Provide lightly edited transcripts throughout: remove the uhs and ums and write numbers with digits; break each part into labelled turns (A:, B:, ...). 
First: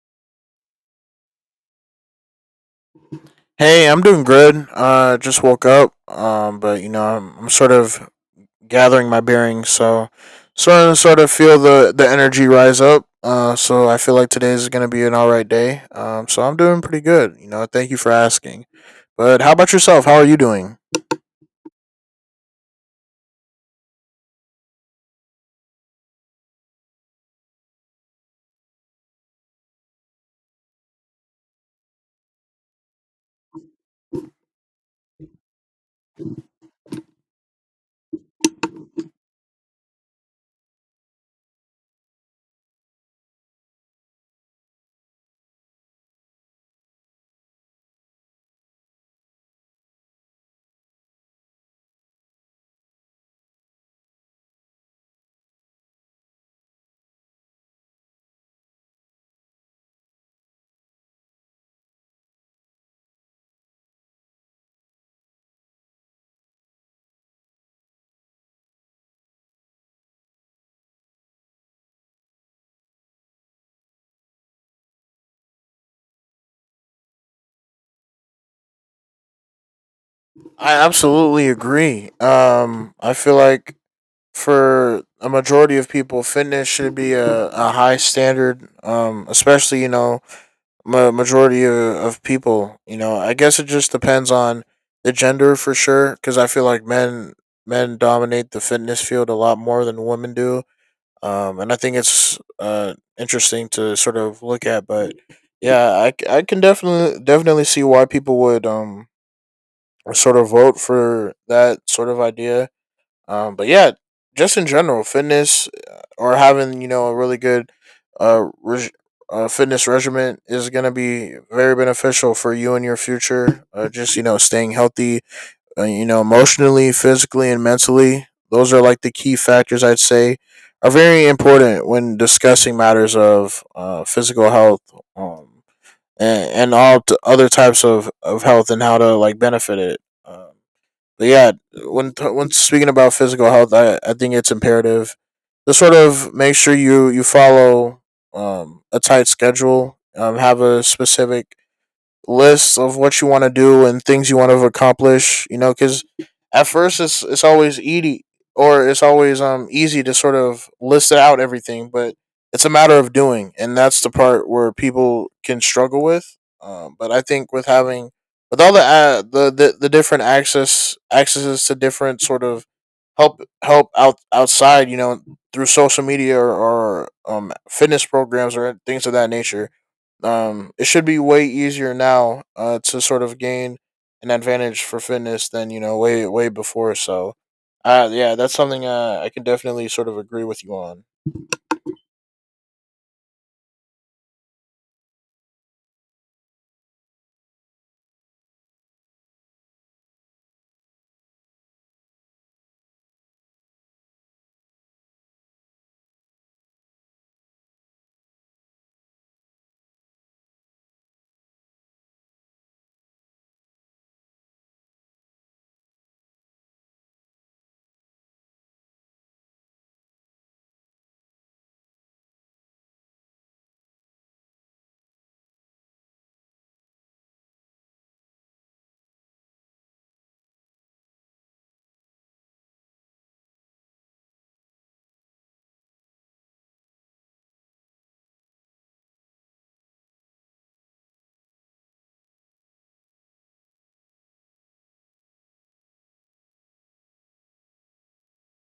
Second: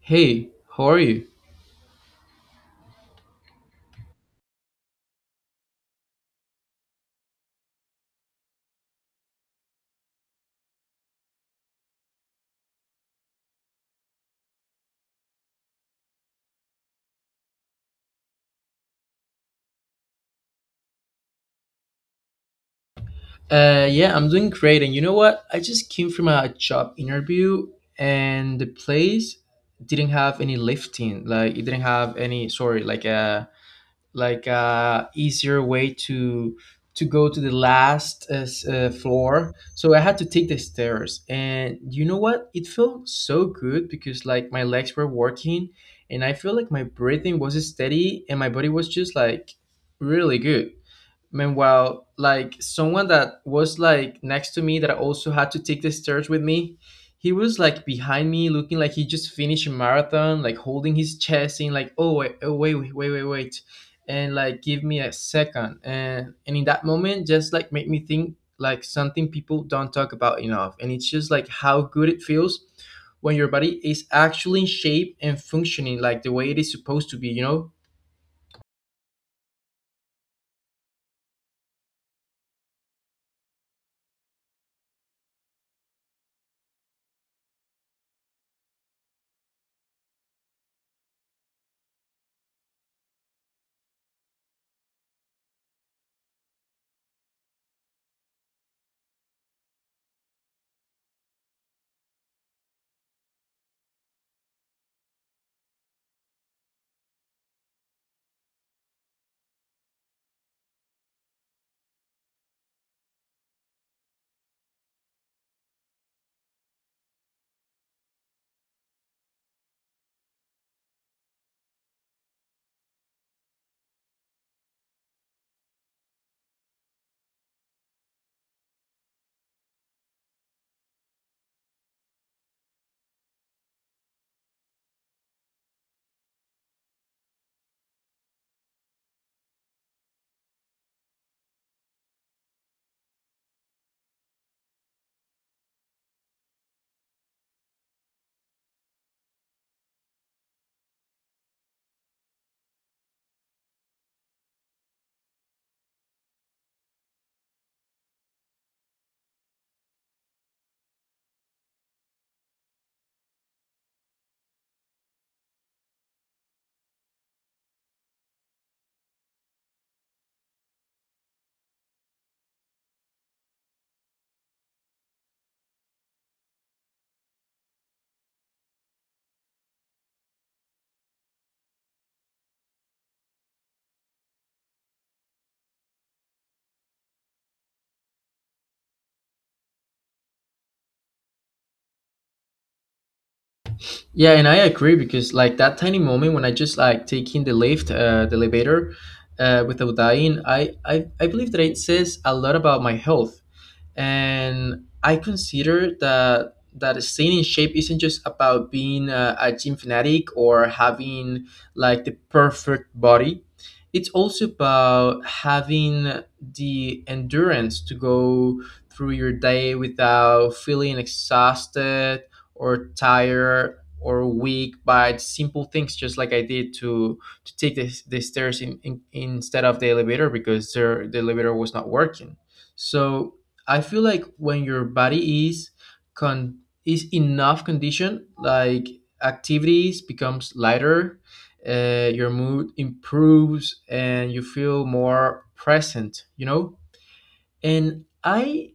A: Hey, how are you?
B: Hey, I'm doing good. Just woke up. But I'm sort of gathering my bearings, so sort of feel the energy rise up. So I feel like today is gonna be an all right day. So I'm doing pretty good. Thank you for asking. But how about yourself? How are you doing?
A: Yeah, I'm doing great. And you know what? I just came from a job interview, and the place didn't have any lifting. Like it didn't have any, sorry, like a easier way to go to the last floor. So I had to take the stairs. And you know what? It felt so good because like my legs were working, and I feel like my breathing was steady, and my body was just like really good. Meanwhile, like someone that was like next to me that also had to take the stairs with me, he was like behind me, looking like he just finished a marathon, like holding his chest, saying like, "Oh wait, oh, wait, wait, wait, wait, wait," and like, "Give me a second. And in that moment, just like made me think like something people don't talk about enough, and it's just like how good it feels when your body is actually in shape and functioning like the way it is supposed to be. You know,
B: I absolutely agree. I feel like for a majority of people, fitness should be a high standard. Especially majority of people. You know, I guess it just depends on the gender for sure, because I feel like men dominate the fitness field a lot more than women do. And I think it's interesting to sort of look at. But yeah, I can definitely see why people would sort of vote for that sort of idea, but yeah, just in general, fitness or having you know a really good uh, reg- fitness regimen is gonna be very beneficial for you in your future. Just you know, staying healthy, you know, emotionally, physically, and mentally. Those are like the key factors I'd say are very important when discussing matters of physical health um, and, and other types of health, and how to like benefit it. But yeah, when speaking about physical health, I think it's imperative to sort of make sure you follow a tight schedule, have a specific lists of what you want to do and things you want to accomplish. You know, because at first it's always easy or it's always easy to sort of list out everything, but it's a matter of doing, and that's the part where people can struggle with. But I think with having with all the different accesses to different sort of help outside, you know, through social media or fitness programs or things of that nature, it should be way easier now to sort of gain an advantage for fitness than you know way before. So, yeah, that's something I can definitely sort of agree with you on.
A: yeah, and I agree because like that tiny moment when I just like taking the lift, the elevator, without dying, I believe that it says a lot about my health, and I consider that staying in shape isn't just about being a gym fanatic or having like the perfect body. It's also about having the endurance to go through your day without feeling exhausted or tired or weak by simple things just like I did to take the stairs instead of the elevator because the elevator was not working. So I feel like when your body is con is enough condition, like activities becomes lighter, your mood improves, and you feel more present. You know, and I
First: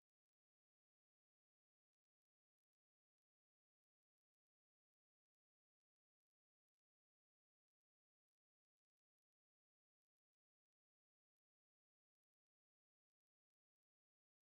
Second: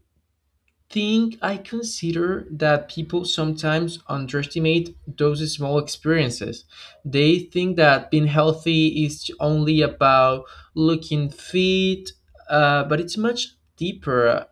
A: think I consider that people sometimes underestimate those small experiences. They think that being healthy is only about looking fit, but it's much deeper.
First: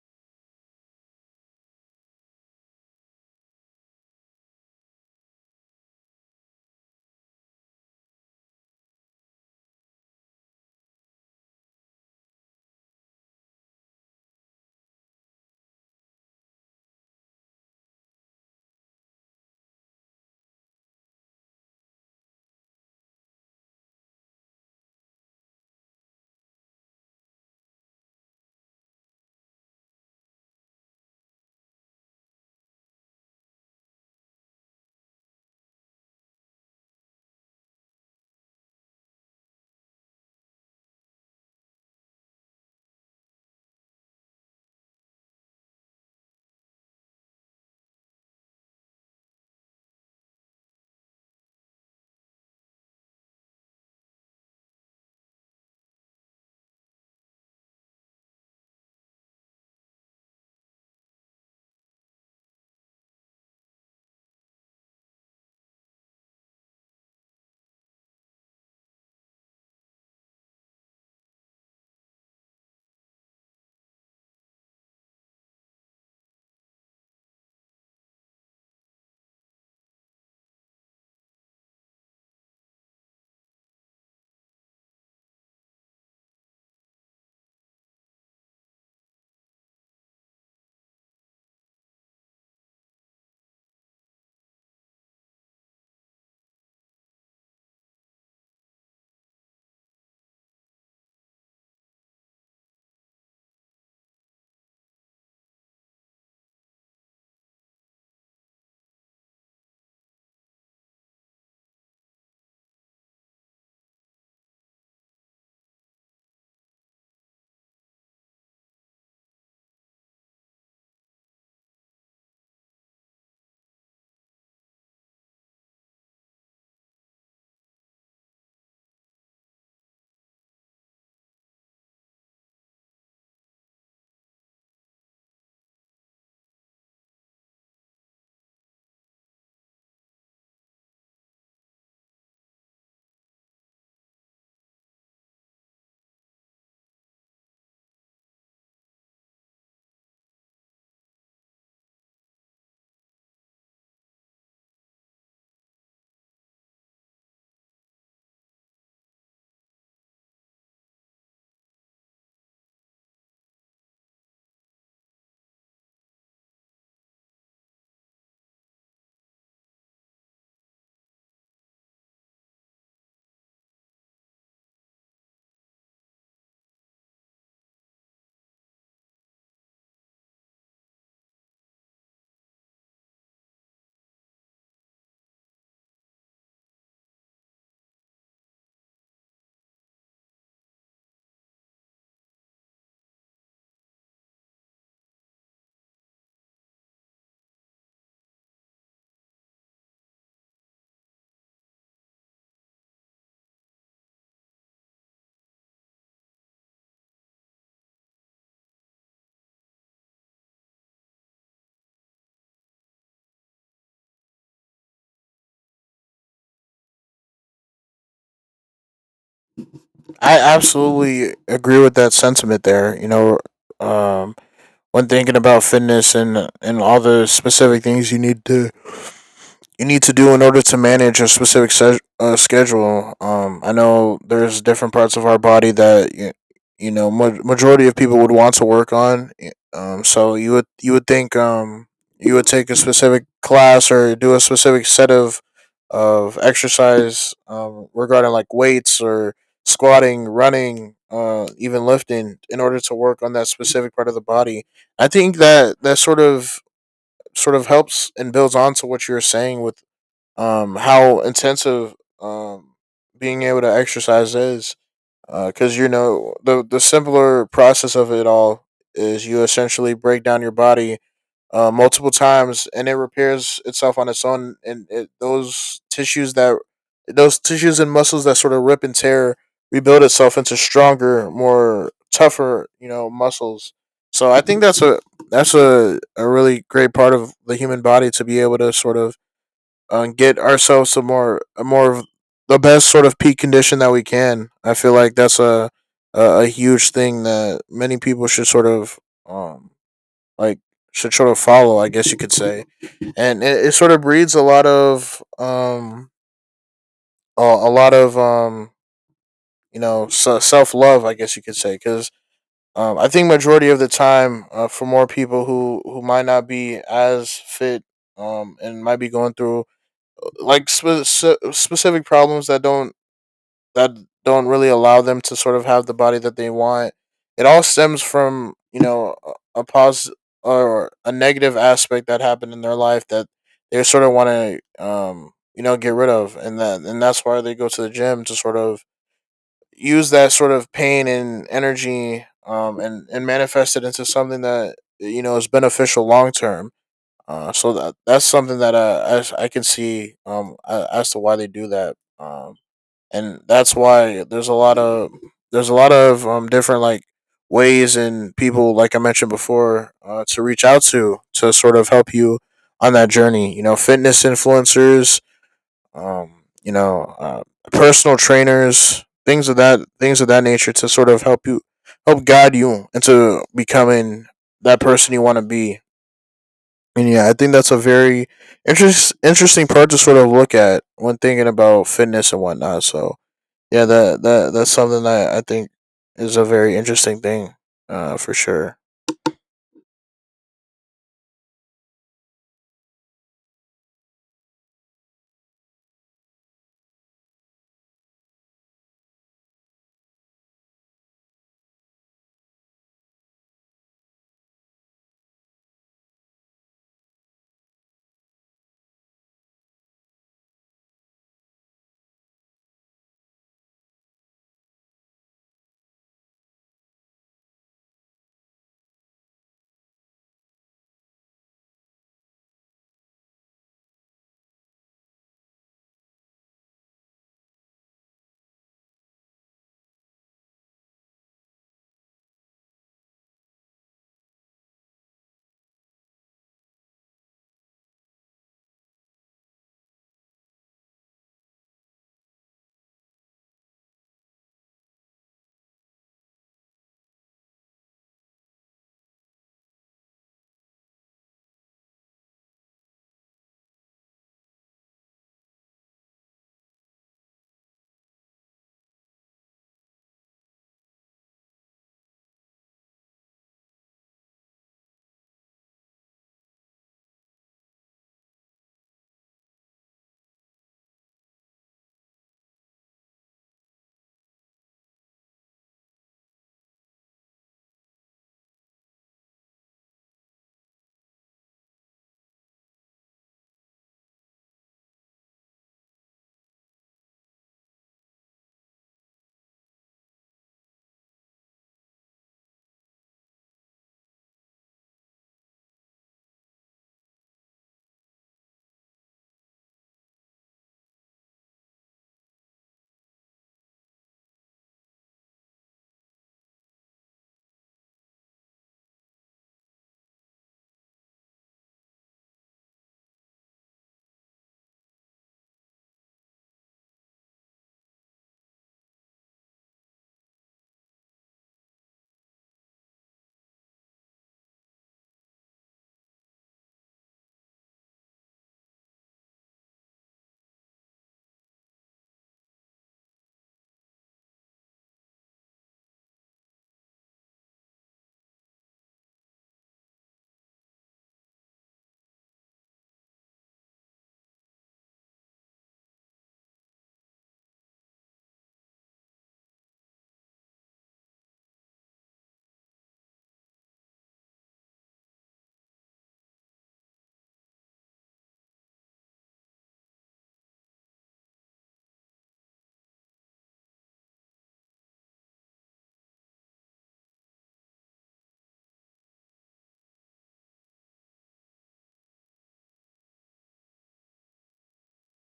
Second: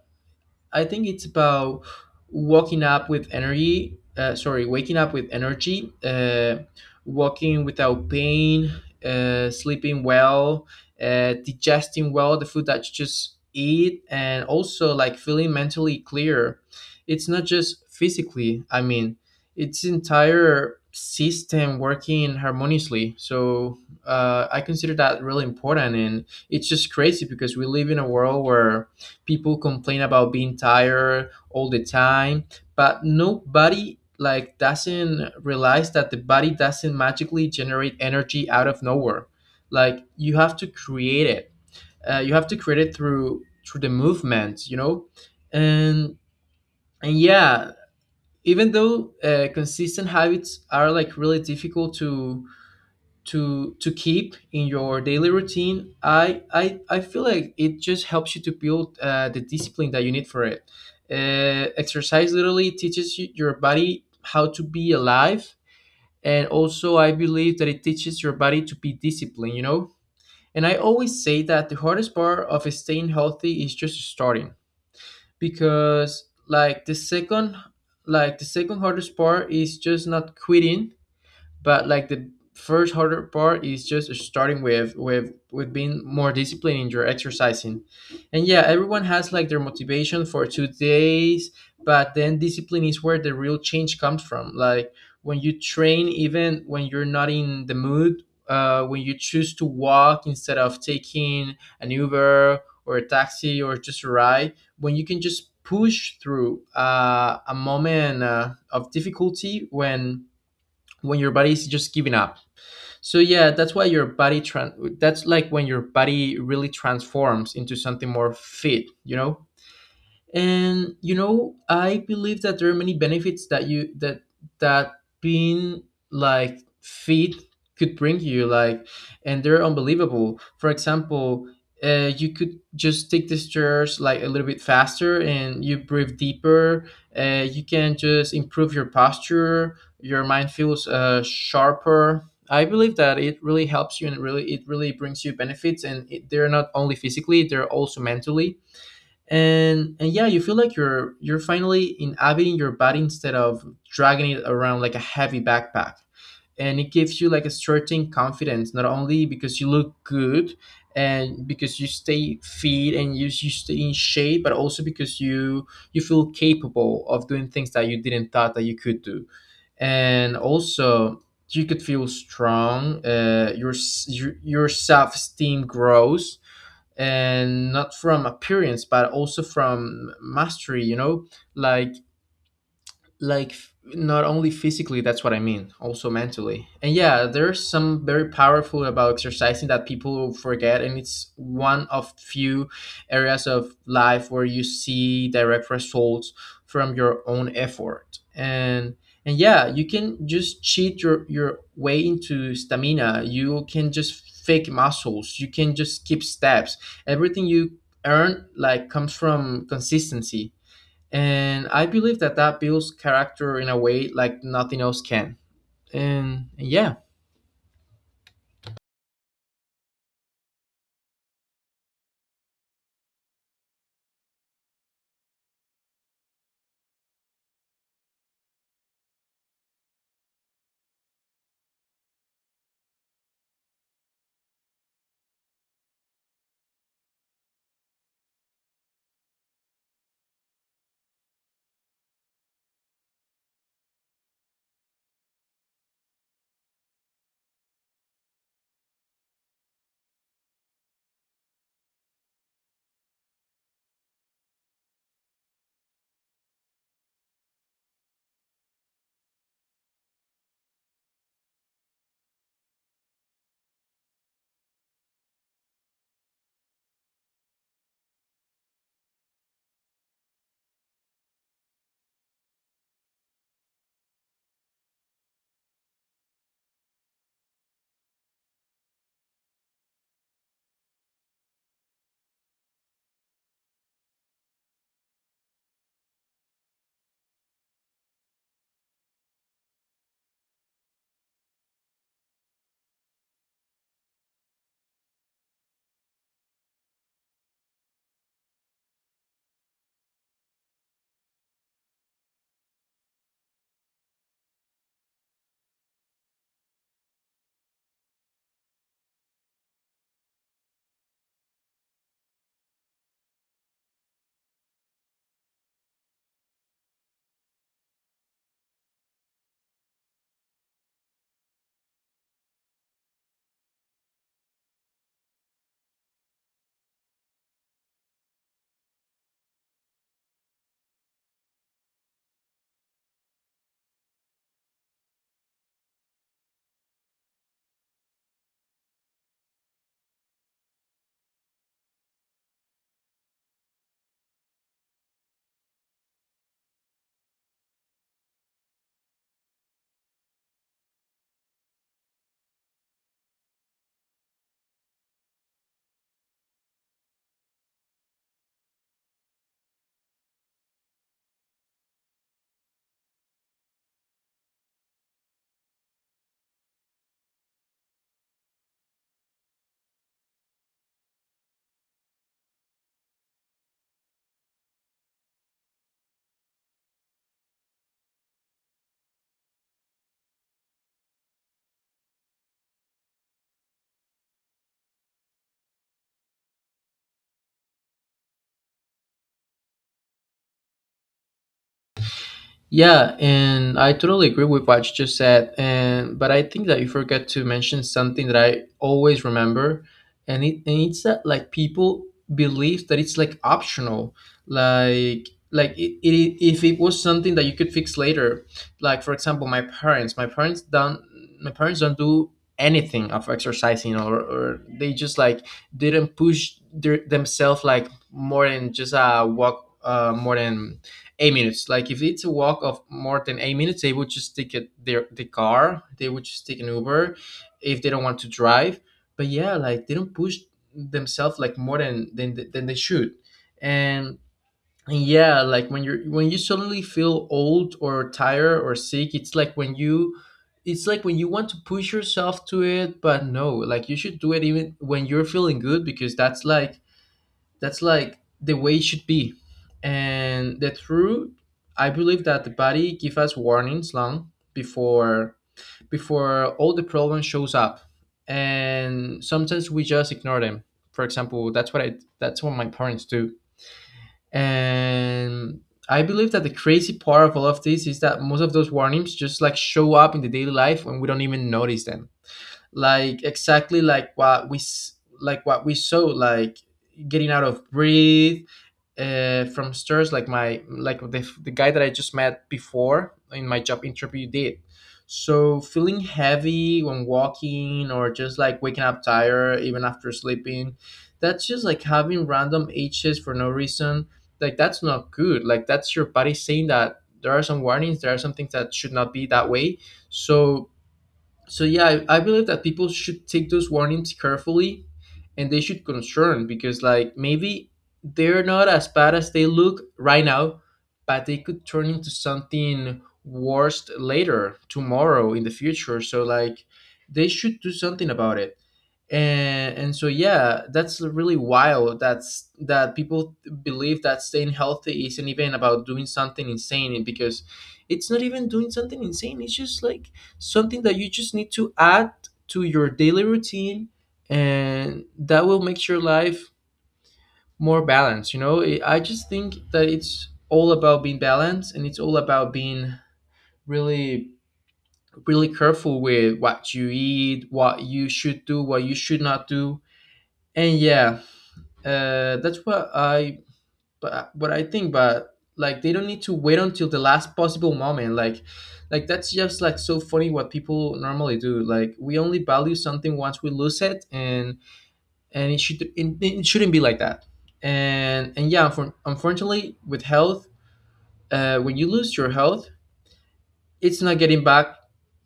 A: I think it's about waking up with energy. Waking up with energy, walking without pain, sleeping well, digesting well the food that you just eat, and also like feeling mentally clear. It's not just physically. I mean, it's entire system working harmoniously. So I consider that really important, and it's just crazy because we live in a world where people complain about being tired all the time but nobody like doesn't realize that the body doesn't magically generate energy out of nowhere. Like you have to create it, you have to create it through the movement, you know? and and yeah, even though consistent habits are like really difficult to keep in your daily routine, I feel like it just helps you to build the discipline that you need for it. Exercise literally teaches you, your body how to be alive, and also I believe that it teaches your body to be disciplined, you know. And I always say that the hardest part of staying healthy is just starting, because like the second hardest part is just not quitting, but like the first harder part is just starting with being more disciplined in your exercising. And yeah, everyone has like their motivation for 2 days, but then discipline is where the real change comes from. Like when you train even when you're not in the mood, when you choose to walk instead of taking an uber or a taxi or just a ride, when you can just push through a moment of difficulty when your body is just giving up. So yeah, that's why your that's like when your body really transforms into something more fit, you know? And you know, I believe that there are many benefits that you that that being like fit could bring you, like, and they're unbelievable. For example, you could just take the stairs like a little bit faster and you breathe deeper. You can just improve your posture, your mind feels sharper. I believe that it really helps you, and it really brings you benefits, and it, they're not only physically, they're also mentally. And yeah, you feel like you're finally inhabiting your body instead of dragging it around like a heavy backpack. And it gives you like a certain confidence, not only because you look good and because you stay fit and you stay in shape, but also because you feel capable of doing things that you didn't thought that you could do. And also you could feel strong. Your self-esteem grows, and not from appearance but also from mastery, you know. Like not only physically, that's what I mean, also mentally. And yeah, there's some very powerful about exercising that people forget, and it's one of few areas of life where you see direct results from your own effort. And yeah, you can just cheat your way into stamina, you can just fake muscles, you can just skip steps. Everything you earn like comes from consistency, and I believe that that builds character in a way like nothing else can. And yeah,
B: I absolutely agree with that sentiment there. Um, when thinking about fitness and all the specific things you need to do in order to manage a specific schedule. I know there's different parts of our body that you know majority of people would want to work on. So you would think you would take a specific class or do a specific set of exercise regarding like weights or squatting, running, even lifting in order to work on that specific part of the body. I think that that sort of helps and builds on to what you were saying with how intensive um, being able to exercise is. Because you know the simpler process of it all is you essentially break down your body multiple times, and it repairs itself on its own, and those tissues that those tissues and muscles that sort of rip and tear rebuild itself into stronger, more tougher, you know, muscles. So I think that's a really great part of the human body to be able to sort of get ourselves a more of the best sort of peak condition that we can. I feel like that's a huge thing that many people should sort of um like should sort of follow, I guess you could say, and it sort of breeds a lot of a lot of you know self love, I guess you could say. Because I think majority of the time, for more people who might not be as fit, and might be going through like specific problems that that don't really allow them to sort of have the body that they want. It all stems from you know a pos or a negative aspect that happened in their life that they sort of want to you know get rid of, and that's why they go to the gym to sort of use that sort of pain and energy, and manifest it into something that you know is beneficial long term. So that that's something that I can see as to why they do that, and that's why there's a lot of different like ways and people like I mentioned before to reach out to sort of help you on that journey, you know, fitness influencers, um you know uh, personal trainers, things of that nature to sort of help you, help guide you into becoming that person you want to be. And yeah, I think that's a very interesting part to sort of look at when thinking about fitness and whatnot. So yeah, that's something that I think is a very interesting thing, for sure.
A: yeah, and I totally agree with what you just said. And but I think that you forget to mention something that I always remember, and it's that like people believe that it's like optional, like if it was something that you could fix later. Like for example, my parents don't do anything of exercising, or they just like didn't push themselves like more than just a walk, more than 8 minutes. Like if it's a walk of more than 8 minutes, they would just take it their the car. They would just take an Uber if they don't want to drive. But yeah, like they don't push themselves like more than they should. And, and yeah, like when you suddenly feel old or tired or sick, it's like when you it's like when you want to push yourself to it, but no, like you should do it even when you're feeling good, because that's like the way it should be. And the truth, I believe that the body give us warnings long before all the problem shows up, and sometimes we just ignore them. For example, that's what I that's what my parents do. And I believe that the crazy part of all of this is that most of those warnings just like show up in the daily life when we don't even notice them, like exactly like like what we saw, like getting out of breathe from stairs, like the guy that I just met before in my job interview did. So feeling heavy when walking, or just like waking up tired even after sleeping, that's just like having random h's for no reason. Like that's not good, like that's your body saying that there are some warnings, there are some things that should not be that way. So, so yeah, I believe that people should take those warnings carefully, and they should concern, because like maybe they're not as bad as they look right now, but they could turn into something worse later, tomorrow, in the future. So like, they should do something about it. And so yeah, that's really wild, that's that people believe that staying healthy isn't even about doing something insane, because it's not even doing something insane, it's just like something that you just need to add to your daily routine, and that will make your life more balanced, you know. I just think that it's all about being balanced, and it's all about being really really careful with what you eat, what you should do, what you should not do. And yeah, that's what I but what I think. But like, they don't need to wait until the last possible moment. Like that's just like so funny what people normally do. Like, we only value something once we lose it, and it shouldn't be like that. And yeah, unfortunately, with health, when you lose your health, it's not getting back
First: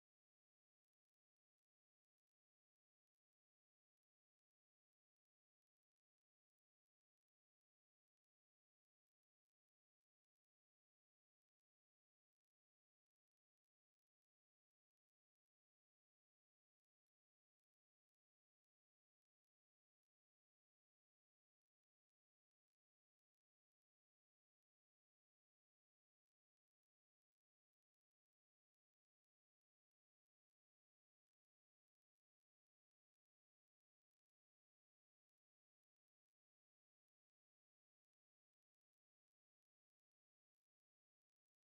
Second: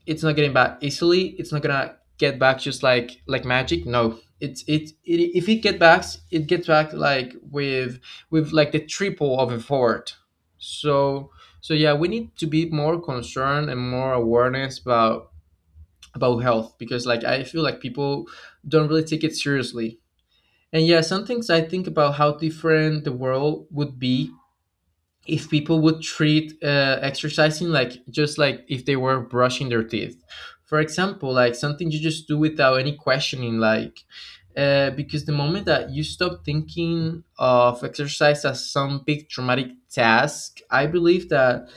A: it's not getting back easily. It's not gonna get back just like magic. No, it, if it get back, it gets back with the triple of effort. So so yeah, we need to be more concerned and more awareness about health, because like I feel like people don't really take it seriously. And yeah, some things I think about how different the world would be if people would treat exercising like, just like if they were brushing their teeth, for example, like something you just do without any questioning. Like, because the moment that you stop thinking of exercise as some big traumatic task, I believe that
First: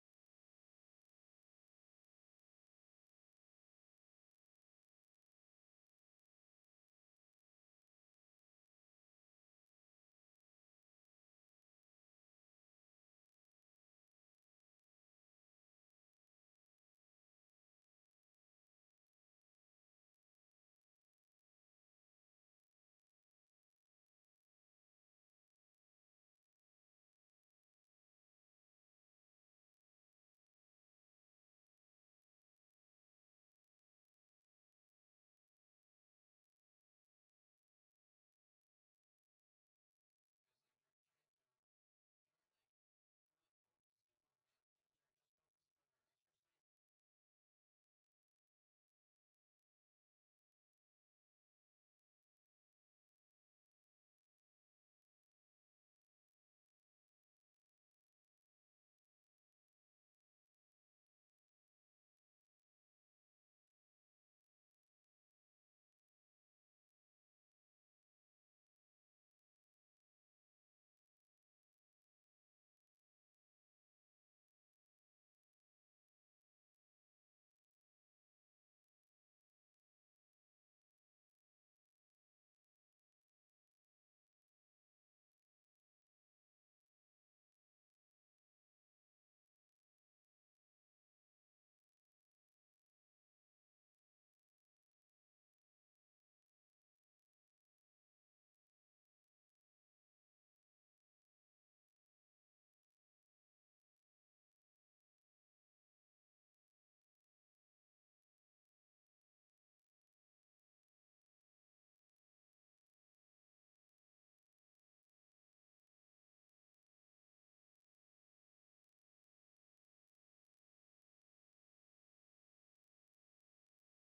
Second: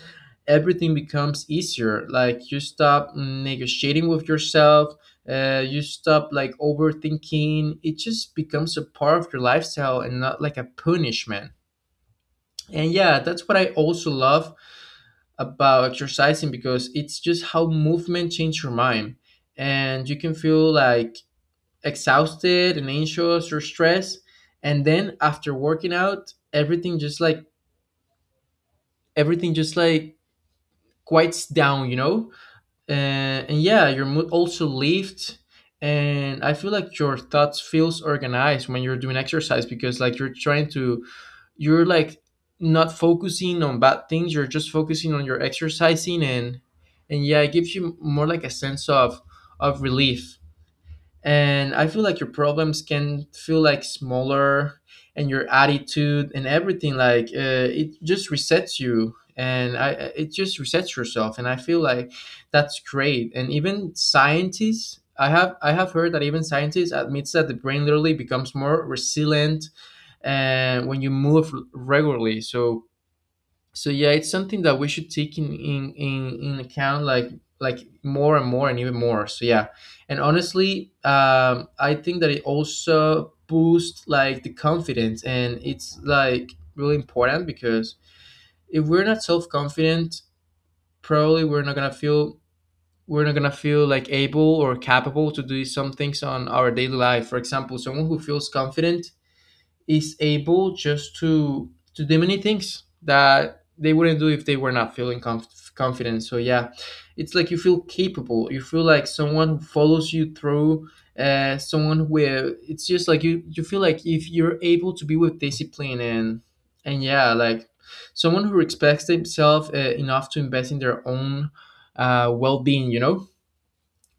A: everything becomes easier. Like, you stop negotiating with yourself, you stop like overthinking. It just becomes a part of your lifestyle and not like a punishment. And yeah, that's what I also love about exercising, because it's just how movement changes your mind. And you can feel like exhausted and anxious or stressed, and then after working out, everything just like quiets down, you know? And yeah, your mood also lifts. And I feel like your thoughts feels organized when you're doing exercise, because like you're trying to, you're not focusing on bad things, you're just focusing on your exercising. And yeah, it gives you more like a sense of relief. And I feel like your problems can feel like smaller, and your attitude and everything like, it just resets you. And it just resets yourself. And I feel like that's great. And even scientists, I have heard that even scientists admits that the brain literally becomes more resilient and when you move regularly. So yeah, it's something that we should take in account, like more and more and even more. So yeah. And honestly, I think that it also boosts like the confidence, and it's like really important, because if we're not self-confident, probably we're not gonna feel, we're not gonna feel like able or capable to do some things on our daily life. For example, someone who feels confident is able just to do many things that they wouldn't do if they were not feeling confident. So yeah, it's like you feel capable, you feel like someone who follows you through, someone where it's just like, you feel like if you're able to be with discipline. And yeah, like someone who respects themselves enough to invest in their own well-being, you know?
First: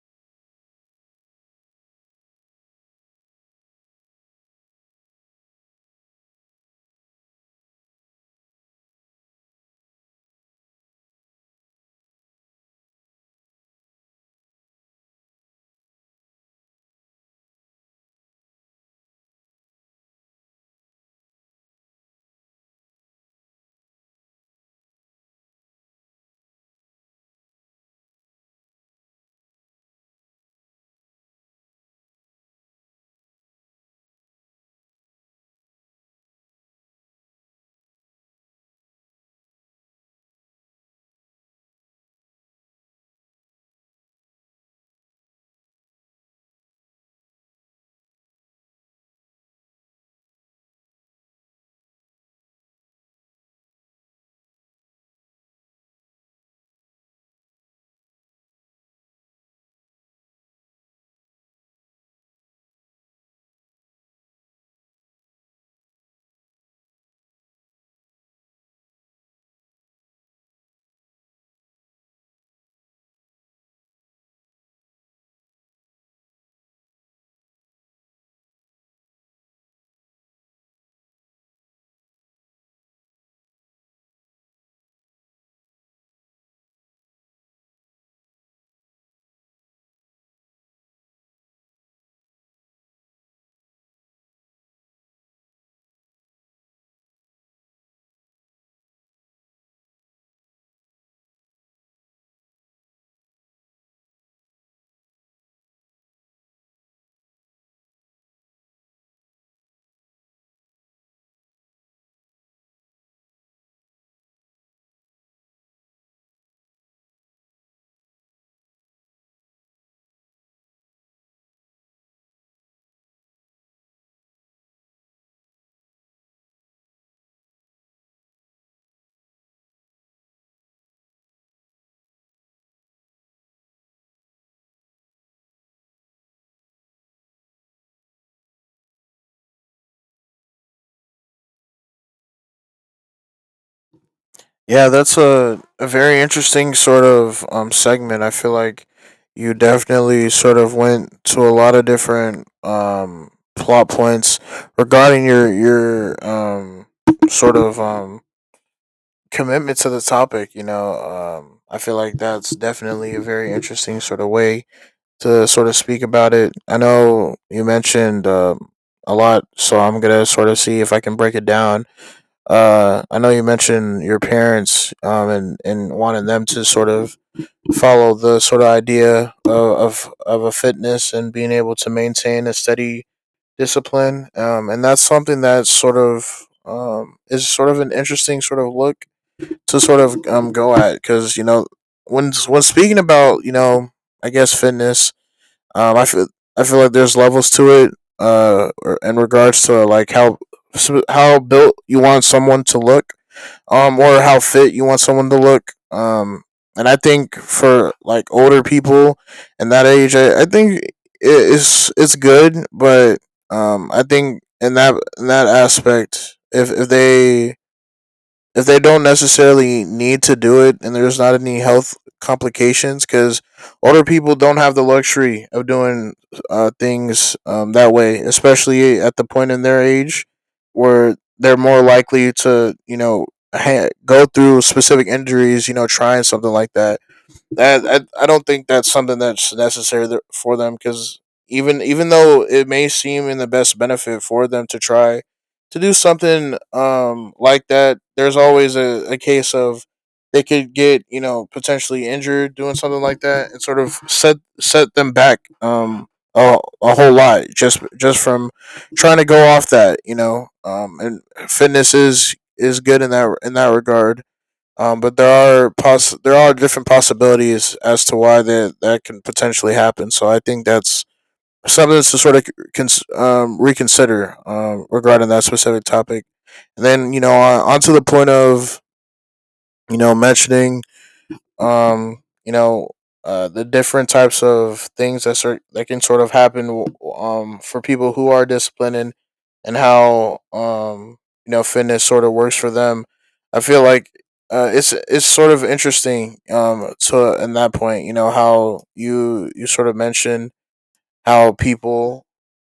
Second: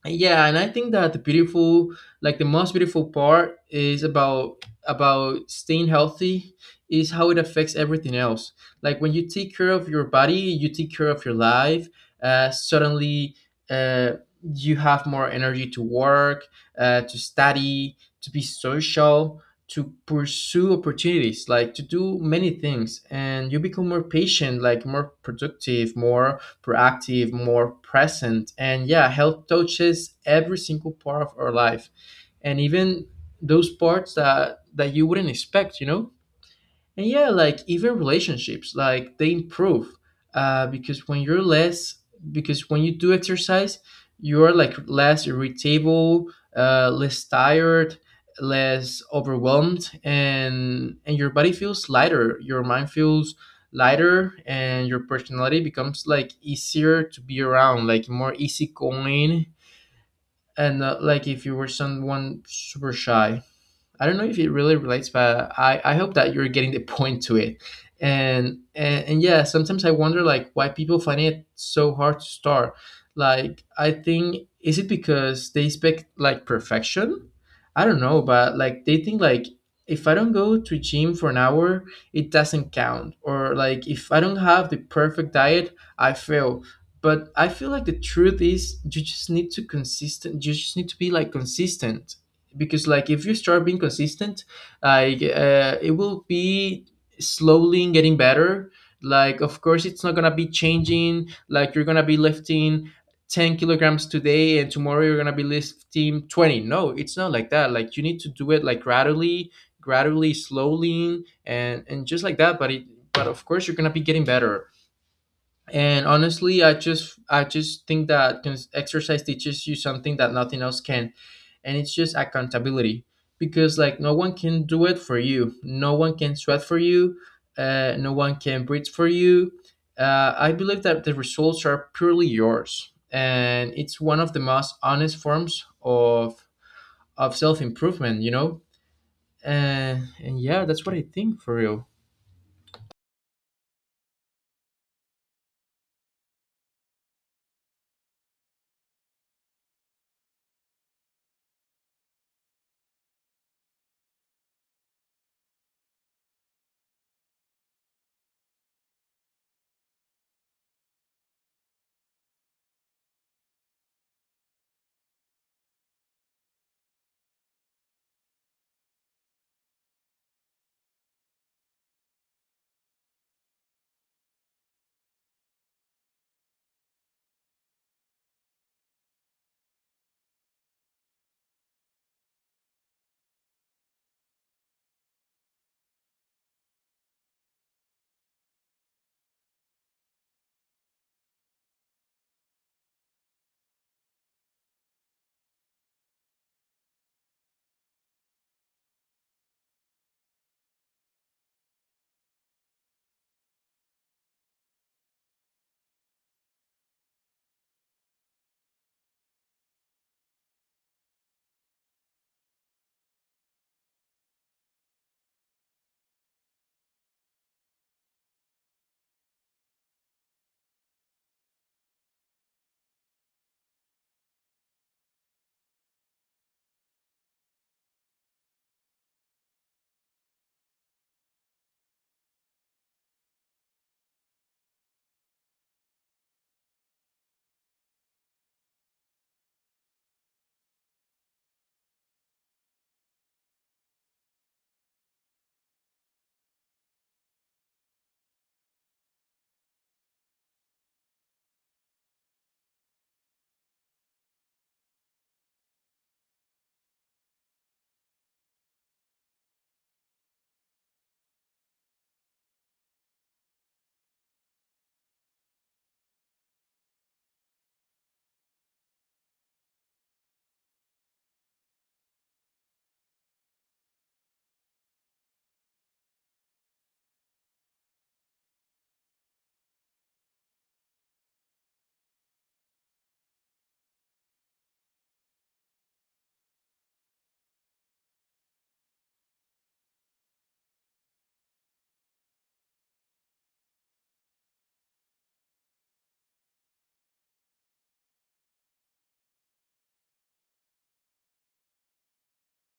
A: Yeah, and I think that the beautiful, like the most beautiful part is about staying healthy is how it affects everything else. Like when you take care of your body, you take care of your life. Suddenly, uh, you have more energy to work, to study, to be social, to pursue opportunities, like to do many things. And you become more patient, like more productive, more proactive, more present. And yeah, health touches every single part of our life, and even those parts that that you wouldn't expect, you know? And yeah, like even relationships, like they improve, uh, because when you're less because when you do exercise, you're like less irritable, less tired, less overwhelmed. And your body feels lighter, your mind feels lighter, and your personality becomes like easier to be around, like more easygoing. And like if you were someone super shy. I don't know if it really relates, but I hope that you're getting the point to it. And yeah, sometimes I wonder like why people find it so hard to start. Like, I think, is it because they expect like perfection? I don't know, but like they think like, if I don't go to gym for an hour, it doesn't count. Or like if I don't have the perfect diet, I fail. But I feel like the truth is, you just need to consistent, you just need to be like consistent. Because like if you start being consistent, like it will be slowly getting better. Like of course it's not gonna be changing, like you're gonna be lifting 10 kilograms today and tomorrow you're gonna be lifting 20. No, it's not like that. Like, you need to do it like gradually, gradually, slowly, and just like that. But it, but of course you're gonna be getting better. And honestly, I just think that exercise teaches you something that nothing else can. And it's just accountability, because like no one can do it for you, no one can sweat for you, no one can breathe for you. I believe that the results are purely yours, and it's one of the most honest forms of self-improvement, you know? uh, and yeah, that's what I think for real.
B: Yeah, that's a very interesting sort of segment. I feel like you definitely sort of went to a lot of different plot points regarding your sort of commitment to the topic, you know. I feel like that's definitely a very interesting sort of way to sort of speak about it. I know you mentioned a lot, so I'm gonna sort of see if I can break it down. I know you mentioned your parents, and wanted them to sort of follow the sort of idea of of a fitness and being able to maintain a steady discipline, and that's something that's sort of is sort of an interesting sort of look to sort of go at, because you know when speaking about you know I guess fitness um I feel I feel like there's levels to it, uh in regards to like how built you want someone to look, or how fit you want someone to look. And I think for like older people in that age, I think it's good. But I think in that aspect, if they don't necessarily need to do it, and there's not any health complications. Because older people don't have the luxury of doing things that way, especially at the point in their age where they're more likely to you know go through specific injuries, you know, trying something like that. that I don't think that's something that's necessary for them, because even even though it may seem in the best benefit for them to try to do something like that, there's always a case of they could get you know potentially injured doing something like that and sort of set them back a, a whole lot just from trying to go off that, you know. And fitness is good in that regard, but there are there are different possibilities as to why that that can potentially happen. So I think that's something to sort of reconsider regarding that specific topic. And then you know on to the point of you know mentioning um you know the different types of things that can sort of happen for people who are disciplined, and how you know fitness sort of works for them. I feel like it's sort of interesting to in that point you know how you you sort of mentioned how